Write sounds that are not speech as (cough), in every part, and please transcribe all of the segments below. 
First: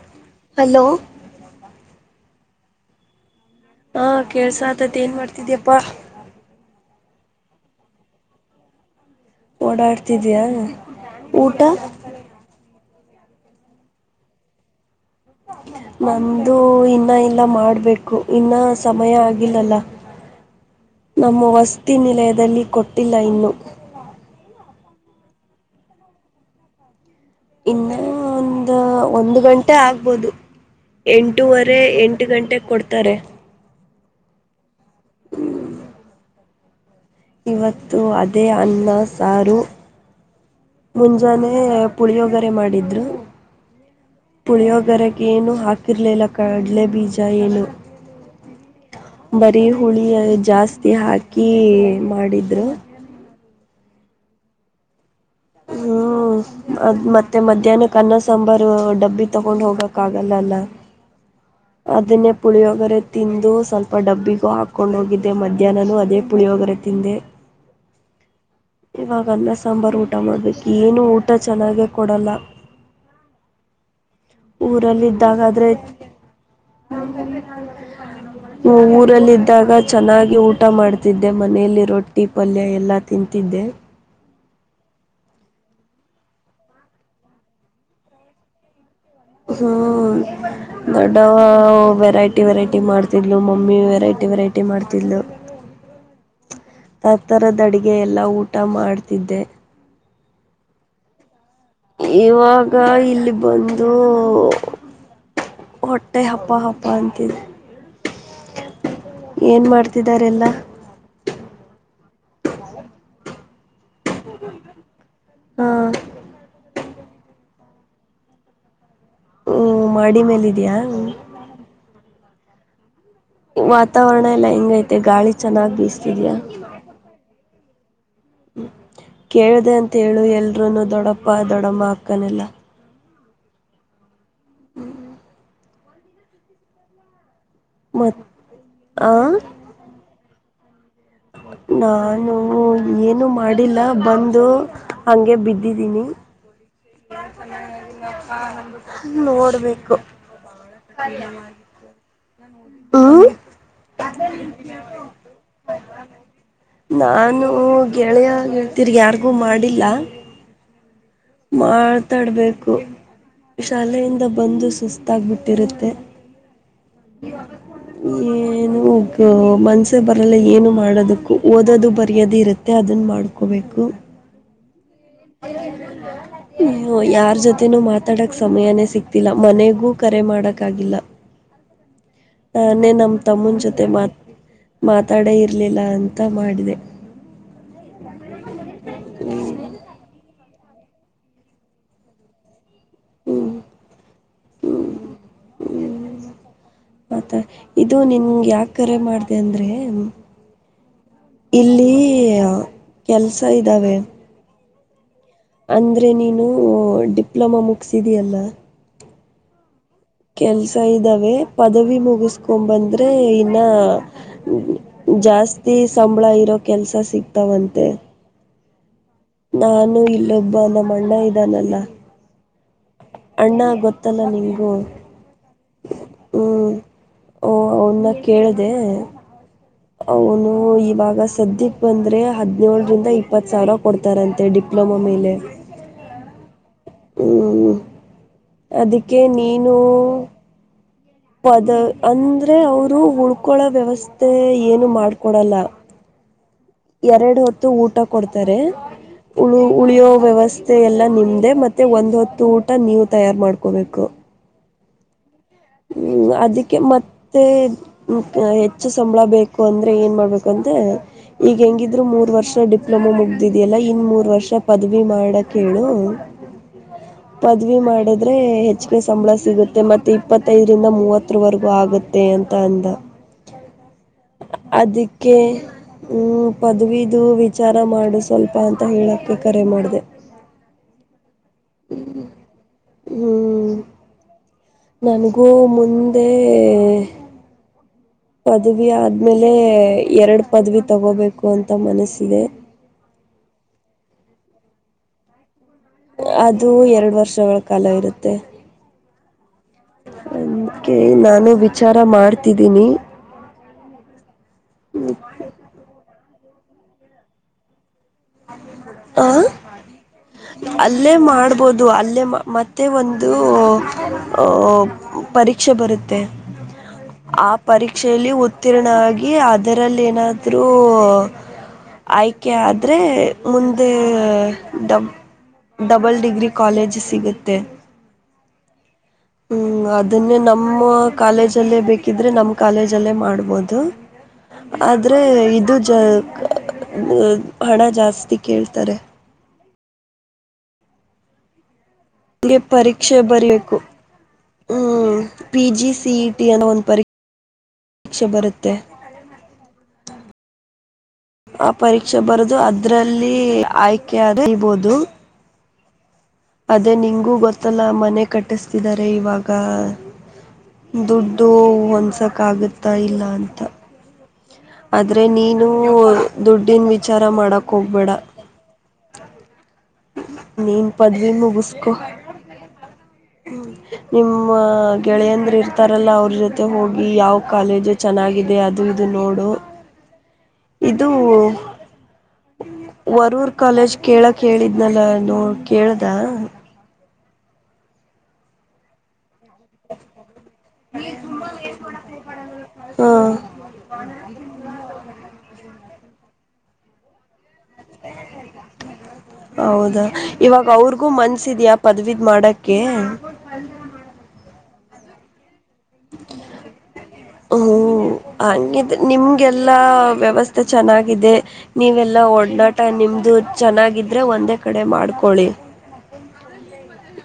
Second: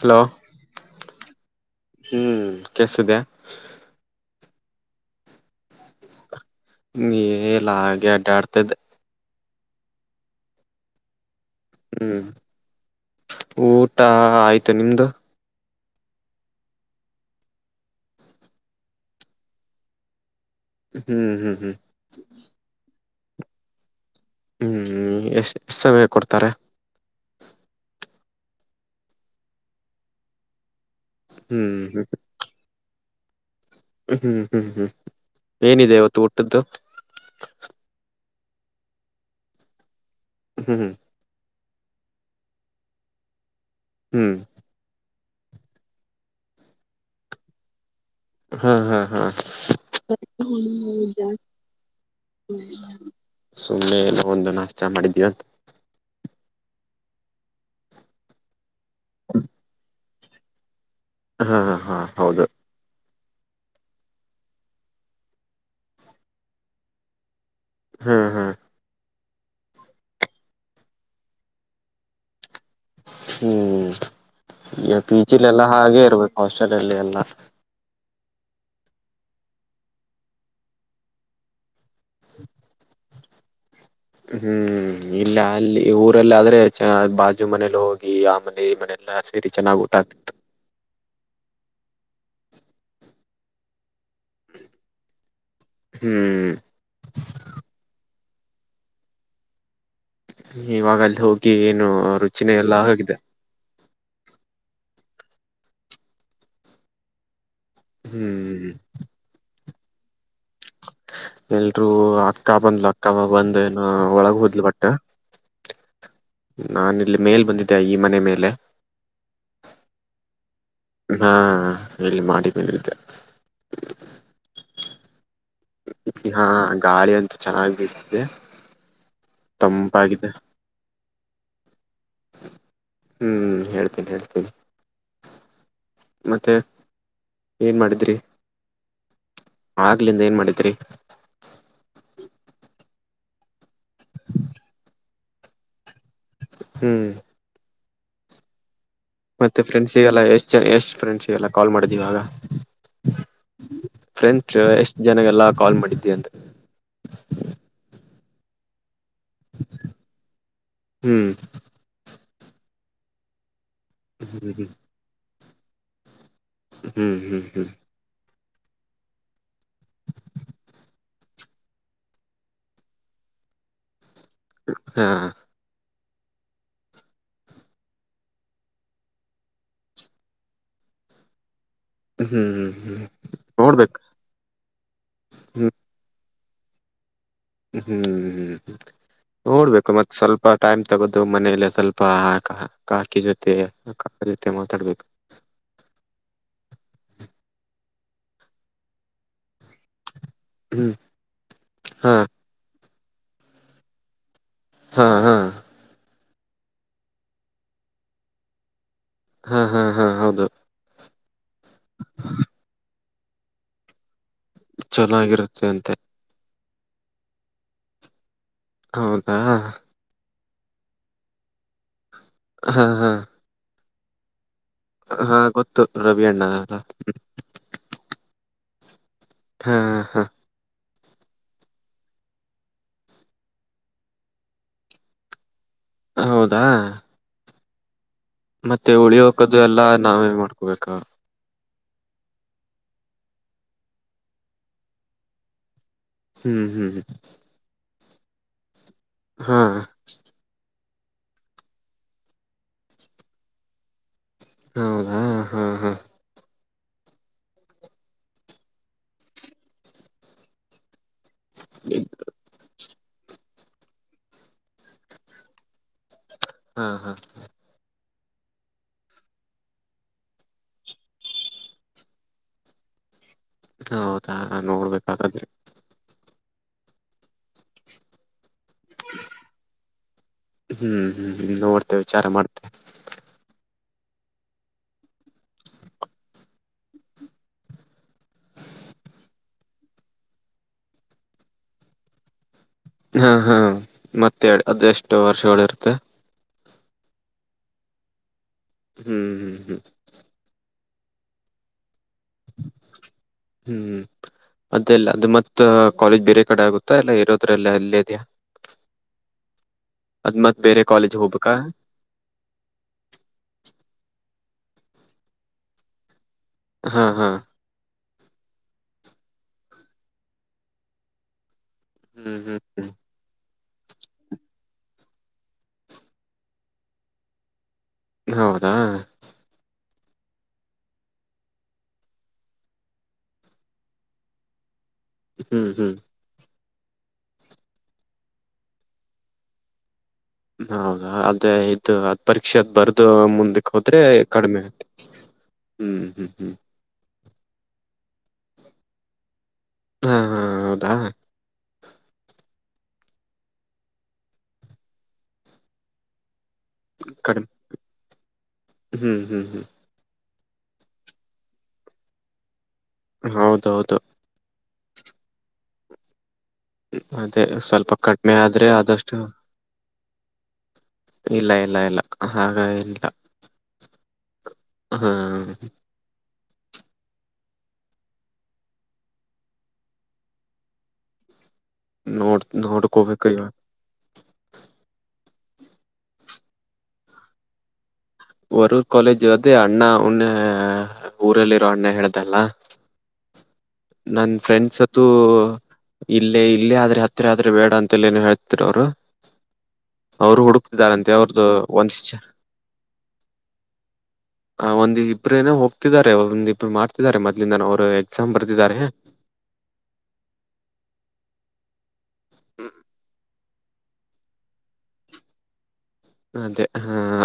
Hello hello ಹ್ಮ್ ಕೆಸತಿದ್ಯಾ ಹಾ ಕೇಳ್ಸತತಿ ಏನ್ ಮಾಡ್ತಿದ್ಯಪ್ಪ. ಹ್ ಇಲ್ಲಿ ಆಗೆ ಅಡ್ಡತ್ತಿದೆ. ಓಡಾಡ್ತಿದಿಯಾ ಊಟ. ಹ್ಮ್ ಊಟ ಆಯ್ತು ನಿಮ್ದು. ನಂದೂ ಇನ್ನ ಇಲ್ಲ ಮಾಡ್ಬೇಕು ಇನ್ನ ಸಮಯ ಆಗಿಲ್ಲ ಅಲ್ಲ ಹ್ಮ್ ನಮ್ಮ ಹ್ಮ್ ಹ್ಮ್ ವಸ್ತಿ ನಿಲಯದಲ್ಲಿ ಕೊಟ್ಟಿಲ್ಲ ಇನ್ನು. ಹ್ಮ್ ಎಷ್ಟು ಸವಯ ಕೊಡ್ತಾರೆ. ಇನ್ನೂ ಒಂದು ಒಂದು ಗಂಟೆ ಆಗ್ಬೋದು‌. ಹ್ಮ್ ಎಂಟೂವರೆ ಎಂಟು ಗಂಟೆಗೆ ಕೊಡ್ತಾರೆ. ಹ್ಮ್ ಹ್ಮ್ ಹ್ಮ್ ಹ್ಮ್ ಏನಿದೆ ಇವತ್ತು ಊಟ್ಟುದ್ದು. ಇವತ್ತು ಅದೇ ಅನ್ನ ಸಾರು. ಹ್ಮ್ ಹ್ಮ್ ಮುಂಜಾನೆ ಪುಳಿಯೋಗರೆ ಮಾಡಿದ್ರು ಹ್ಮ್ ಪುಳಿಯೋಗರೆಗೆ ಏನು ಹಾಕಿರಲಿಲ್ಲ ಕಡಲೆ ಬೀಜ ಏನು ಹಾ ಹಾ ಹಾ ಬರೀ ಹುಳಿ ಜಾಸ್ತಿ ಹಾಕಿ ಮಾಡಿದ್ರು. ಸುಮ್ಮನೆ ಎಲ್ಲ ಒಂದು ನಾಷ್ಟ ಮಾಡಿದೀಯಾ ಹ್ಮ್ ಅದ್ ಮತ್ತೆ ಮಧ್ಯಾಹ್ನಕ ಅನ್ನ ಸಾಂಬಾರು ಡಬ್ಬಿ ತಗೊಂಡ್ ಹೋಗಕ್. ಕ್ಕಾಗಲ್ಲಲ್ಲ ಹಾ ಹಾ ಅದನ್ನೇ ಹೌದು ಪುಳಿಯೋಗರೆ. ತಿಂದು ಸ್ವಲ್ಪ ಡಬ್ಬಿಗೂ ಹಾಕೊಂಡು ಹೋಗಿದ್ದೆ ಮಧ್ಯಾಹ್ನೂ ಅದೇ ಪುಳಿಯೋಗರೆ ತಿಂದೆ. ಹಾ ಹಾ ಇವಾಗ ಅನ್ನ ಸಾಂಬಾರು ಊಟ ಮಾಡ್ಬೇಕು ಏನು ಊಟ ಚೆನ್ನಾಗೆ ಕೊಡಲ್ಲ. ಹ್ಮ್ ಯೊ ಪಿಜಿಲೀ ಎಲ್ಲಾ ಊರಲ್ಲಿದ್ದಾಗಾದರೆ ಹಾಗೆ ಇರ್ಬೇಕು. ಹಾಸ್ಟೆಲ್ ಅಲ್ಲಿ ಎಲ್ಲಾ (unintelligible) ಊರಲ್ಲ ಇದದ್ದಾಗ ಚೆನ್ನಾಗಿ ಊಟ ಮಾಡ್ತಿದ್ದೆ ಮನೇೆಯಲ್ಲಿ. ರೊಟ್ಟಿ ಪಲ್ಯ ಎಲ್ಲಾ ತಿಂತಿದ್ದೆ. ಹ್ಮ್ ಇಲ್ಲ ಅಲ್ಲಿ ಊರಲ್ಲಿ ಆದ್ರೆ ಬಾಜು ಮನೇಲಿ ಹೋಗಿ ಆ ಮನೆ ಈ ಮನೆ. ಹ್ಮ್ ದೊಡ್ಡವಾ ವೆರೈಟಿ ವೆರೈಟಿ ಮಾಡ ಡ್ತಿದ್ಲು ಮಮ್ಮಿ ವೆರೈಟಿ ವೆರೈಟಿ ಮಾಡ್ತಿದ್ಲು. ಹ್ಮ್ ಆ ತರದ ಅಡಗೆ ಎಲ್ಲಾ ಊಟ ಮಾಡ್ತಿದ್ದೆ. ಇವಾಗ ಅಲ್ಲಿ ಹೋಗಿ ಏನು ರುಚಿನೇ ಇವಾಗ ಎಲ್ಲಾ ಆಗಿದೆ. ಇಲ್ಲಿ ಬಂದು ಹೊಟ್ಟೆ ಹಪ್ಪ ಹಬ್ಬ ಅಂತಿದೆ. ಹ್ಮ್ ಏನ್ ಮಾಡ್ತಿದಿದ್ದಾರೆಲ್ಲ. ಎಲ್ರುೂ ಅಕ್ಕ ಬಂದ್ಲು ಅಕ್ಕ ಬಾವ ಬಂದ ಏನ ಒಳಗ ಹೋದ್ಲು ಬಟ್ ಹಾ ನಾನ ಇಲ್ಲಿ ಮೇಲ್ ಬಂದಿದ್ದೆ ಈ ಮನೆ ಮೇಲೆ. ಮಾಡಿ ಮೇಲ ಇದೀಯಾ? ಹಾ ಇಲ್ಲಿ ಮಾಡಿ ಮೇಲೆ ಇದೆ. ವಾತಾವನಲ್ಲ ಹೆಂಗೈತೆ ಗಾಳಿ ಚೆನ್ನಾಗಿ ಬೀಸ್ತಿದಿಯಾ ಹಾ ಗಾಳಿ ಅಂತೂ ಚೆನ್ನಾಗಿ ಬೀಸ್ತಿದೆ ಹೇಳ್ದೆ ಅಂತ ಹೇಳು, ತಂಪಾಗಿದೆ ಎಲ್ರೂನು ದೊಡ್ಡಪ್ಪ ದೊಡ್ಡಮ್ಮನ ಅಕ್ಕನ್ನೆಲ್ಲಾ ಹ್ಮ್ ಹೇಳ್ತೇನಿ ಹೇಳ್ತೇನಿ ಮತ್ತೆ ಮತ್ತೆ ಹಾ ಆಗಾಗಿಂದ ಏನ್ ಮಾಡಿದ್ರಿ ಹೌ ನಾನು ಏನು ಮಾಡಿಲ್ಲ ಬಂದು ಹಾಗೆ ಬಿದ್ದಿದೀನಿ ಹ್ಮ್ (unintelligible) ಮತ್ತೆ ಟಿಫಿನ್ ನೋಡಬೇಕು ಸಿಗಲ್ಲ ಎಷ್ಟು ಫ್ರೆಂಡ್ಸಿಗೆ ಕಾಲ್ ಮಾಡಿದ್ದೀವಾಗ ಫ್ರೆಂಡ್ಸ್ಎಷ್ಟು ಜನಕ್ಕೆಲ್ಲ ಕಾಲ್ ಮಾಡಿದ್ದೀವಿ ಅಂತ ನಾನು ಗೆಳೆಯ ಗೆಳತಿ ರಿಗೆ ಏನು ಮಾಡಿಲ್ಲ ಹ್ಮ್ ಮಾತಾಡಬೇಕು ಶಾಲೆಯಿಂದ ಹ್ಮ್ ಬಂದು ಸುಸ್ತು ಗೊತ್ತಾಗಿ ಬಿಟ್ಟಿರುತ್ತೆ ಹ್ಮ್ ಹ್ಮ್ ಹ್ಮ್ ಏನೋ ನು ಮನಸೆಬರಲ್ಲ ಏನು ಮಾಡೋದುಕ್ಕು ಓದೋದು ಬರೆದಿರುತ್ತೆ ನನ್ನ ಮಾಡ್ಕೋಬೇಕು ಹಾ ಹ ಅಯ್ಯೋ ಯಾರ್ ಜೊತೆನೂ ಮಾತಾಡಕ್ ಸಮಯಾನೇ ಸಿಕ್ತಿಲ್ಲ ಮನೆಗೂ ಕರೆ ಮಾಡಕ ಆಗಿಲ್ಲ. ಹ್ಮ್ ನಾನೇ ಹ್ಮ್ ನಮ್ಮ ತಮ್ಮನ ಜೊತೆ ನೋಡ್ಬೇಕು ಮಾತ್ ಮಾತಾಡೆ ಹ್ಮ್ ಇರ್ಲಿಲ್ಲ ಅಂತ ಮಾಡಿದೆ. ಹ್ಮ್ ಹ್ಮ್್ಮ ನೋಡ್ಬೇಕು ಮತ್ತ್ ಸ್ವಲ್ಪ ಟೈಮ್ ತಗೋದು ಮನೇಲ್ಲ ಸ್ವಲ್ಪ ಕಾಕಿ ಹ್ಞೂ ಜೊತೆ (unintelligible) ಜತೆ ಹ್ಞೂ ಮಾತಾಡ್ಬೇಕು. ಮತಾ ಇದು ನಿನ್ ಯಾಕ ಕರೆ ಮಾಡ್ದ ಅಂದ್ರೆ ಹ್ಮ್ ಇಲ್ಲಿ ಹಾ ಕೆಲ್ಸ ಇದ್ದಾವೆ. ಹಾ ಹಾ ಅಂದರೆ ನೀನು ಡಿಪ್ಲೊಮಾ ಮುಗಿಸಿದಿಯಲ್ಲ. ಹಾ ಹಾ ಹಾ ಹೌ ಕೆಲ್ಸ ಇದಾವೆ ಪದವಿ ಮುಗಿಸಕೊ ಬಂದ್ರೆ ಇನ್ನ. ಚಲೋಗಿರುತ್ತೆ ಜಾಸ್ತಿ ಅಂತೆ ಸಂಬಳ ಇರೋ ಕೆಲ್ಸ ಸಿಗ್ತಾವಂತೆ. ಹೌದು. ನಾನು ಇಲ್ಲೊಬ್ಬ ನಮ್ಮ ಅಣ್ಣ ಇದ್ದಾನಲ್ಲ. ಹಾ ಹಾ ಅಣ್ಣ ಗೊತ್ತಲ್ಲ ನಿಮಗೂ. ಹಾ ಗೊತ್ತು ರವಿ ಅಣ್ಣ. ಅವನ್ನ ಕೇಳದೆ ಹಾ ಹಾ ಅವನು ಇವಾಗ ಸದ್ಯಕ್ಕೆ ಬಂದ್ರೆ ಹದಿನೇಳರಿಂದ ಇಪ್ಪತ್ತು ಸಾವಿರ ಕೊಡ್ತಾರಂತೆ ಡಿಪ್ಲೊಮಾ ಮೇಲೆ. ಹೌದಾ ಹ್ಮ ಮತ್ತೆ ಉಳಿ ಹಕದು ಎಲ್ಲಾ ನಾವೇ ಮಾಡ್ಕೋಬೇಕ ಪದ ಅಂದ್ರೆ ಅವರು ಉಳ್ಕೊಳ ವ್ಯವಸ್ಥೆ ಏನು ಮಾಡ್ಕೊಡಲ್ಲ ಹ್ಮ್ ಹ್ಮ್ ಎರಡು ಹೊತ್ತು ಊಟ ಕೊಡ್ತಾರೆ ಹಾ ಉಳು ಉಳಿಯೋ ವ್ಯವಸ್ಥ ಮ ಎಲ್ಲ ನಿಮ್ದೇ ಮತ್ತೆ ಒಂದ್ ಹೊತ್ತು ಊಟ ನೀವು ತಯಾರ್ು ಮಾಡ್ಕೋಬೇಕು ಹೌದಾ ಹಾ ಹಾ ಅದಕ್ಕೆ ಮತ್ತೆ ಹ್ಮ ಹೆಚ್ಚು ಸಂಬಳ ಬೇಕು ಅಂದ್ರೆ ಏನ್ ಮಾಡ್ಬೇಕು ಅಂತ ಈಗ ಹೆಂಗಿದ್ರು ಮೂರ್ ವರ್ಷ ಡಿಪ್ಲೊಮಾ ಮುಗ್ದಿದ್ಯಲ್ಲ ಇನ್ ಮೂರ್ ವರ್ಷ ಪದವಿ ಮಾಡಕ ಹೇಳು ಹಾ ಹಾ ಪದವಿ ಮಾಡಿದ್ರೆ ಹೆಚ್ಚಗೆ ಸಂಬಳ ಸಿಗುತ್ತೆ ಮತ್ತೆ ಇಪ್ಪತ್ತೈದರಿಂದ ಮೂವತ್ತವರೆಗೂ ಆಗತ್ತೆ ಅಂತ ಅಂದ ಹೌದಾ ಅದಕ್ಕೆ ನೋಡ್ಬೇಕಾಗಾದ್ರೆ ಹ್ಮ ಪದವಿದು ವಿಚಾರ ಮಾಡು ಸ್ವಲ್ಪ ಅಂತ ಹೇಳಕ್ಕೆ ಕರೆ ಮಾಡಿದೆ ಹ್ಮ್ ಹ್ಮ್ ನೋಡ್ತೆವೆ ವಿಚಾರ ಮಾಡ್ ್ ನನಗೂ ಮುಂದೆ ಪದವಿ ಆದ್ಮೇಲೆ ಎರಡ್ ಪದವಿ ತಗೋಬೇಕು ಅಂತ ಮನಸಿದೆ ಹಾ ಹಾ ಮತ್ತೆ ಅದು ಎಷ್ಟು ವರ್ಷಗಳು ಇರುತ್ತೆ ಅದು ಎರಡು ವರ್ಷಗಳ ಕಾಲ ಇರುತ್ತೆ ಹ್ಮ್ ಹ್ಮ್ ಹ್ಮ್ ಅಂಕ ನಾನು ವಿಚಾರ ಮಾಡ್ತಿದ್ದೀನಿ ಹ್ಮ್ ಅದೆಲ್ಲ ಅದು ಮತ್ತ ಕಾಲೇಜ್ ಬೇರೆ ಕಡೆ ಆಗುತ್ತಾ ಇಲ್ಲ ಇರೋದ್ರಲ್ಲ ಅಲ್ಲೇ ಅ ಇದೆಯಾ ಹ ಅದ್ ಮತ್ ಬೇರೆ ಅಲ್ಲೇ ಕಾಲೇಜ್ ಹೋಗ್ಬೇಕಾ ಮಾಡ್ಬೋದು ಅಲ್ಲೇ ಮತ್ತೆ ಒಂದು ಪರೀಕ್ಷೆ ಬರುತ್ತೆ ಹಾ ಹಾ ಆಪ್ ಪರೀಕ್ಷೆಯಲ್ಲಿ ಉತ್ತೀರ್ಣ ಆಗ ಅದರಲ್ಲಿ ಏನಾದರೂ ಹ್ಮ್ ಆಯ್ಕೆಯ ಹ್ಮ್ ಮುಂದೆಡ ಡಬಲ್ ಡಿಗ್ರಿ ಕಾಲೇಜ್ ಸಿಗುತ್ತೆ ಹೌದಾ ಹ್ಮ್ ಅದನ್ನೇ ನಮ್ಮ ಕಾಲೇಜಲ್ಲೇ ಬೇಕಿದ್ರೆ ನಮ್ ಕಾಲೇಜಲ್ಲೇ ಮಾಡ್ಬೋದು ನಿ ಆದ್ರೆ ಹ್ಮ್ ಇದು ಹ್ಮ್ ಜ ಹಣ ಜಾಸ್ತಿ ಕೇಳ್ತಾರೆ ಹೌದಾ ಅದೇ ಇದು ಪರೀಕ್ಷೆ ಗೆ ಅದ್ ಬರ್ದು ಪರೀಕ್ಷೆ ಮುಂದಕ್ಕೆ ಬರಬೇಕು ಹೋದ್ರೆ ಕಡಿಮೆ ಆಗುತ್ತೆ ಹ್ಮ ಪಿ ಜಿ ಹ್ಮ್ ಹ್ಮ್ ಸಿಇಟಿ ಹ್ಮ್ ಅನ್ನೋ ಒಂದ್ ಪರೀೆ ಪರೀಕ್ಷೆ ಬರುತ್ತೆ ಹಾ ಹಾ ಹೌದಾ ಆ ಪರೀಕ್ಷೆ ಬರುದು ಅದ್ರಲ್ಲಿ ಆಯ್ಕೆಬಹದು ಅದೇ ನಿಂಗಗೂ ಕಡಿಮೆ ಗೊತ್ತಲ್ಲ ಮನೆ ಕಟ್ಟಿಸ್ತಿದ್ದಾರೆ ಹ್ಮ್ ಹ್ಮ್ ಇವಾಗ ಹ್ಮ್ ದುಡ್ಡು ಒಂದಸಕ ಆಗುತ್ತಾ ಇಲ್ಲ ಅಂತ ಹೌದೌದು ಆದ್ರೆ ನೀನು ದುಡ್ ಅದೇ ಸ್ವಲ್ಪ ಕಡಿಮೆ ಆದ್ರೆ ಆದಷ್ಟು ನೀನ್ ಪದವಿ ಇಲ್ಲ ಇಲ್ಲ ಮುಗಸ್ಕು ಇಲ್ಲ ಹಾಗ ಇಲ್ಲ ನಿಮ್ಮ ಹಾ ಗೆಳೆಯಂದ್ರ ಇರ್ತಾರ ಅ್ರಲ್ಲ ಅವ್ರ ಜೊತೆ ಹೋಗಿ ಯಾವ ಕಾಲೇಜು ಚೆನ್ನಾಗಿದೆ ಅದು ಇದು ನೋಡು ಇದು ನೋಡ್ ನೋಡ್ಕೋಬೇಕು ಇವಾಗ ವರೂರ್ ಕಾಲೇಜ್ ಕೇಳ ಕೇಳಿದ್ನಲ್ಲ ನೋ ಕೇಳ್ದ ವರೂರ್ ಕಾಲೇಜು ಅದೇ ಅಣ್ಣ ಅವ್ಣ ಊರಲ್ಲಿರೋ ಅಣ್ಣ ಹೇಳ್ದಲ್ಲ. ಹಾ ನನ್ ಫ್ರೆಂಡ್ಸ್ ಹತ್ತು ಇಲ್ಲೇ ಇಲ್ಲೇ ಆದ್ರೆ ಹತ್ತು ಇಲ್ಲೇ ಆದ್ರೆ ಬೇಡ ಅಂತ ಏನು ಹೇಳ್ತಿರ ಅವರು ಹೌದಾ ಅವರು ಇವಾಗ ಅವ್ರಿಗೂ ಹುಡುಕ್ತಿದಾರಂತೆ ಅವ್ರದ್ದು ಮನ್ಸ ಇದ್ಯಾ ಒಂದ್ ಶ- ಪದವೀದ್ ಮಾಡಕ್ಕೆ. (unintelligible) ಆ ಒಂದ್ ಇಬ್ರು ಏನೋ ಹೋಗ್ತಿದ್ದಾರೆ ಒಂದ ಇಬ್ರು ಮಾಡ್ತಿದಿದ್ದಾರೆ ಮೊದಲಿಂದನು ಹ್ಞೂ ಅವರು ಎಕ್ಸಾಮ್ ಬರ್ ಹಂಗಿದ್ರೆ ನಿಮಗೆಲ್ಲ ವ್ಯವಸ್ಥೆ ಚೆನ್ನಾಗಿದೆ ನೀವೆಲ್ಲ ಒಡನಾಟ ನಿಮ್ಮದು ಚೆನ್ನಾಗಿದ್ದರೆ ಒಂದೇ ಕಡೆ ಮಾಡ್ಕೊಳ್ಳಿ. ಹಾ ಅದೇ ಆ,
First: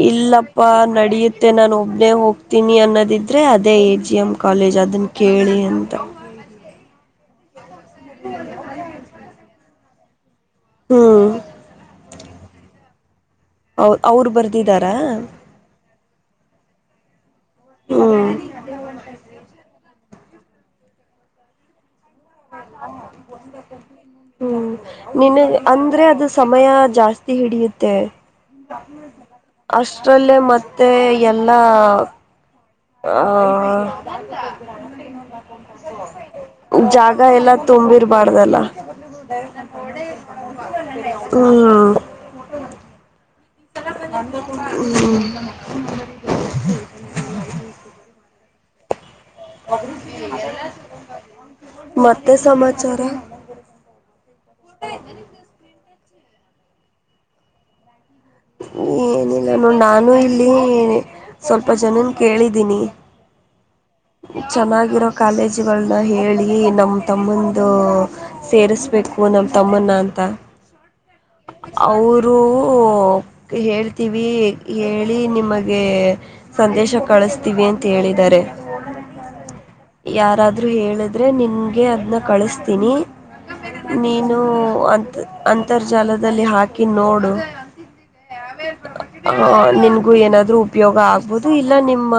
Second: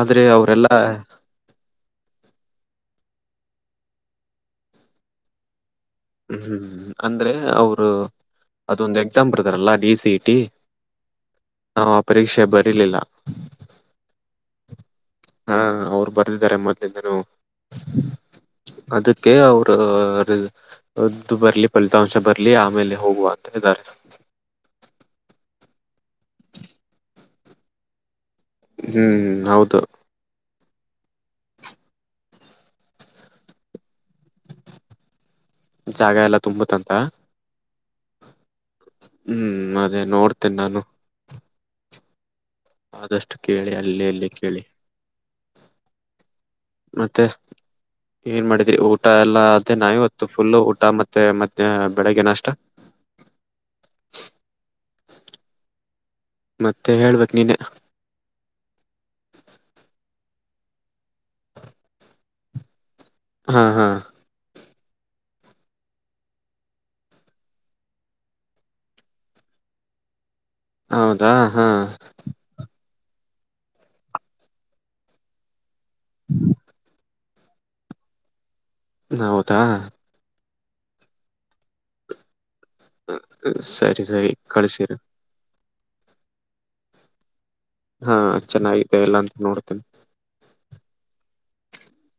ಆದ್ರೆ ಅವರೆಲ್ಲ ಇಲ್ಲಪ್ಪಾ ನಡಿ ಮತ್ತೆ ನಾನು ಒಬ್ಬನೇ ಹೋಗ್ತೀನಿ ಅನ್ನೋದಿದ್ರೆ ಅದೇ ಎ ಜಿ ಎಮ್ ಕಾಲೇಜ್ ಅದನ್ನ ಕೇಳಿ ಅಂತ ಹ್ಮ್ ಹ್ಮ್ ಅಂದ್ರೆ ಅವರು (inaudible) ಅದೊಂದು ಎಕ್ಸಾಮ್ ಬರ್ದಾರಲ್ಲ ಡಿ ಸಿ ಇ ಟಿ ಹ್ಮ ಅವ ಪರೀಕ್ಷೆ ಬರಲಿಲ್ಲ ಅವ ಅವ್ರು ಬರ್ದಿದ್ದಾರಾ ಹಾ ಅವ್ರು ಬರ್ದಿದ್ದಾರೆ ಮೊದಲಿಂದಾನು ಹ್ಮ್ ಅದಕ್ಕೆ ಅವರು. (unintelligible) ಅದು ರದ್ದು ಬರ್ಲಿ ಫಲಿತಾಂಶ ಬರ್ಲಿ ಆಮೇಲೆ ಹೋಗುವ ಅಂತ ಇದ್ದಾರೆ ಹ್ಮ್ ನಿನಗೆ ಅಂದ್ರೆ ಅದು ಸಮಯ ಜಾಸ್ತಿ ಹಿಡಿಯುತ್ತೆ. ಹ್ಮ್ (unintelligible) ಹೌದು ಅಷ್ಟ್ರಲ್ಲೇ ಮತ್ತೆ ಎಲ್ಲಾ ಹ ಜಾಗ ಎಲ್ಲ (unintelligible) ತುಂಬುತ್ತಂತ ಜಾಗ ಎಲ್ಲ ತುಂಬಿರ್ಬಾಾರ್ದಲ್ಲ (unintelligible) ಹ್ಮ್ ಅದೇ ನೋಡ್ತೇನೆ ನಾನು ಹ್ಮ್ ಆದಷ್ಟ ಕೇಳಿ ಅಲ್ಲೇ ಅಲ್ಲೇ ಕೇಳಿ. ಹ್ಮ್ ಮತ್ತೆ (inaudible) ಏನ್ ಮಾಡಿದ್ರಿ ಊಟ ಎಲ್ಲಾ ಮತ್ತೆ ನಾ ಇವತ್ತ ಫುಲ್ಲ ಊಟ ಮತ್ತೆ ಮದ್ಯಾನ ಬೆಳಗ್ಗೆ ಮತ್ತೆ ನಾಷ್ಟಾ ಸಮಾಚಾರ (unintelligible) ಮತ್ತೆ ಹೇಳ್ಬೇಕ ನೀನೇ. ಏನಿಲ್ಲ ನೋಡ ನಾನು ಇಲ್ಲಿ ಸ್ವಲ್ಪ ಜನನ್ ಕೇಳಿದೀನಿ. ಹಾ ಹಾ ಚೆನ್ನಾಗಿರೋ ಕಾಲೇಜುಗಳನ್ನ ಹೇಳಿ ನಮ್ ತಮ್ಮಂದು ಸೇರಿಸ್ಬೇಕು ನಮ್ಮ ತಮ್ಮಣ ಅಂತ ಹೌದಾ ಹಾ ಒಹ್ ಓಹ ಹೇಳ್ತೀವಿ ಹೇಳಿ ನಿಮಗೆ ಗೆ ಸಂದೇಶ ಕಳಿಸ್ತೀವಿ ಅಂತ ಹೇಳಿದ್ದಾರೆ ಹೌದಾ ಯಾರಾದ್ರೂ ಹೇಳಿದ್ರೆ ನಿನ್ಗೆ ಅದನ್ನ ಕಳಿಸತ ಕಳಸತಿನಿ ಸರಿ ಸರಿ ನೀನು ಕಳ್ಸಿರಿ ಅಂತ ಅಂತರ್ಜಾಲದಲ್ಲಿ ಹಾಕಿ ನೋಡು. ಹಾ ಚೆನ್ನಾಗಿದೆ ಎಲ್ಲ ಅಂತ ಹ ನೋಡ್ತೇನೆ ನಿನ್ಗೂ ಏನಾದ್ರರು ಉಪಯೋಗ ಆಗ್ಬೋದು ಇಲ್ಲ ನಿಮ್ಮ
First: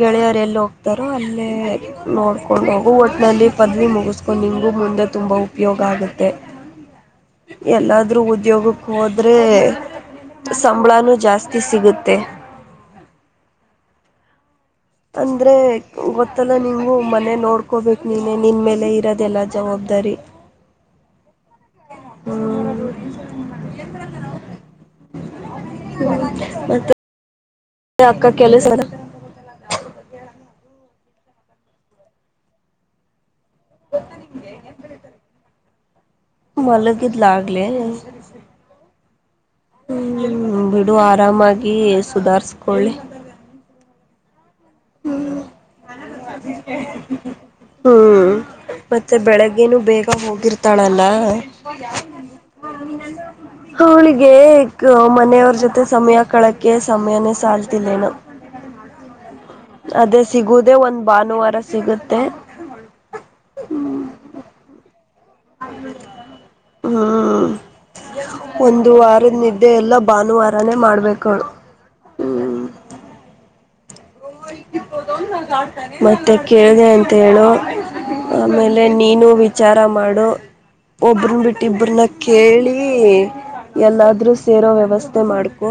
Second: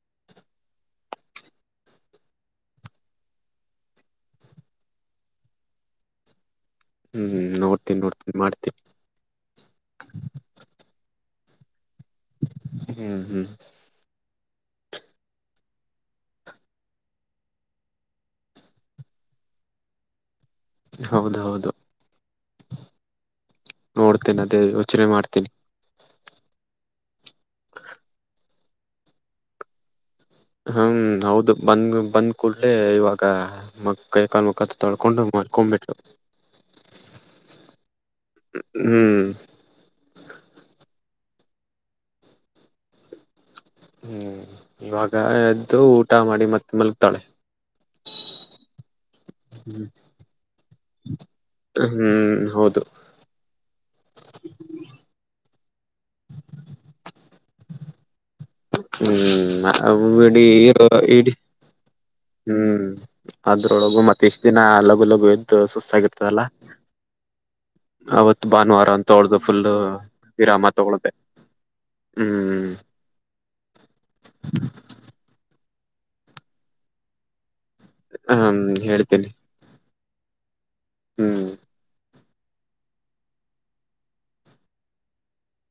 ಗೆಳೆಯರು ಎಲ್ಲಿ ಹೋಗ್ತಾರೋ ಅಲ್ಲೇ ನೋಡ್ಕೊಂಡು ಹೋಗು ಒಟ್ಟಿನಲ್ಲಿ ಪದವಿ ಮುಗಿಸ್ಕೊ ನಿಂಗು ಮುಂದೆ ತುಂಬ ಉಪಯೋಗ ಆಗುತ್ತೆ. ಹ್ಮ್ (unintelligible) ನೋಡ್ತೀನಿ ಎಲ್ಲಾದ್ರೂ ನೋಡ್ತೀನಿ ಮಾಡ್ತೀನಿ ಉದ್ಯೋಗಕ್ಕ ಹೋದರೆ ಸಂಬಳಾನು ಜಾಸ್ತಿ ಸಿಗುತ್ತೆ. ಹ್ಮ್ ಹ್ಮ್ ಅಂದ್ರೆ ಗೊತ್ತಲ್ಲ ನೀವು ಮನೆ ನೋಡ್ಕೋಬೇಕು ನೀನೆೇ ನಿನ್ ಮೇಲೆ ಇರೋದೆಲ್ಲ ಜವಾಬ್ದಾರಿ. ಹೌದ ಹೌದು ಹ್ಞೂ ನೋಡ್ತೇನೆ ಅದೇ ಯೋಚನೆ ಮಾಡ್ತೀನಿ. ಮತ್ತೆ ಅಕ್ಕ ಕೆಲಸ ಅದ ಹ್ಮ ಹೌದು ಬಂದ್ ಬಂದ್ ಕೂಡ್ಲೆೇ ಇವಾಗ ಮ ಕೈ ಕಾಲು ಮುಖ ತೊಳಕೊಂಡು ಮಕ್ಕೊ ಬಿಟ್ಟಲು ಮಲಗಿದ್ಲಾಗ್ಲೇ ಹ್ಮ್ ಬಿಡು ಆರಾಮಾಗಿ ಸುಧಾರಿಸ್ಕೊಳ್ಳಿ ಹ್ಮ್ ಇವಾಗ ಎದ್ದು ಊಟ ಮಾಡಿ ಮತ್ತೆ ಮಲ್ಗ್ತಾಳೆ. ಹ್ಮ್ ಮತ್ತೆ ಬೆಳಗ್ಗೆನು ಬೇಗ ಹೋಗಿರ್ತಾಳಲ್ಲ. ಹ್ಮ್ ಹೌದು ಅವಳಿಗೆ ಮನೆಯವ್ರ ಜೊತೆ ಸಮಯ ಕಳಕೆ ಸಮಯಾನೇ ಸಾಲ್ತಿಲ್ಲೇನ ಹ್ಮ್ ಅವಬಡಿ ಸಿಗುದೇ ಈರ ಒಂದ್ ಈಡಿ ಭಾನುವಾರ ಸಿಗುತ್ತೆ ಹ್ಮ್ ಅದ್ರೊಳಗು ಮತ್ತ ಇಷ್ಟ್ ದಿನ ಲಗು ಲಗು ಸುಸ್ತಾಗಿರ್ತದಲ್ಲಾ. ಹ್ಮ್ ಅವತ್ ಭಾನುವಾರ ಒಂದು ಅಂತೂ ವಾರದ ಅವ್ಳದ ಫುಲ್ ನಿದ್ದೆ ಎಲ್ಲ ವಿರಾಮ ಭಾನುವಾರನೇ ತಗೊಳ್ದೆ ಮಾಡ್ಬೇಕಳು ಹ್ಮ್ ಹ್ಮ್್ಮ ಮತ್ತೆ ಕೇಳಿದೆ ಅಂತ ಹೇಳು ಹ್ಮ್ ಆಮೇಲೆ ನೀನು ಹೇಳ್ತೀನಿ ವಿಚಾರ ಮಾಡು ಹ್ಮ್ ಒಬ್ರನ್ ಬಿಟ್ಟ ಇಬರನ್ ಕೇಳಿ ಎಲ್ಲಾದರೂ ಸೇರೋ ವ್ಯವಸ್ಥೆ ಮಾಡ್ಕೊ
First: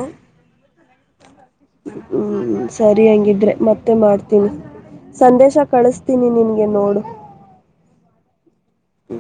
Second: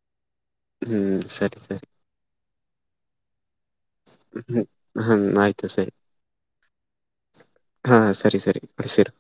ಹ್ಮ್ ಸರಿ ಸರಿ ಹ್ಮ್ ಸರಿ ಹಂಗಿದ್ರೆ ಮತ್ತೆ ಮತ್ತೆ ಮಾಡ್ತೀನಿ ಹ್ಮ್ ಹ್ಮ್ ಆಯ್ತು ಸಂದೇಶ ಸರಿ ಕಳಿಸತೀನಿ ನಿನ್ಗೆ ನೋಡು ಹಾ ಸರಿ ಸರಿ (unintelligible)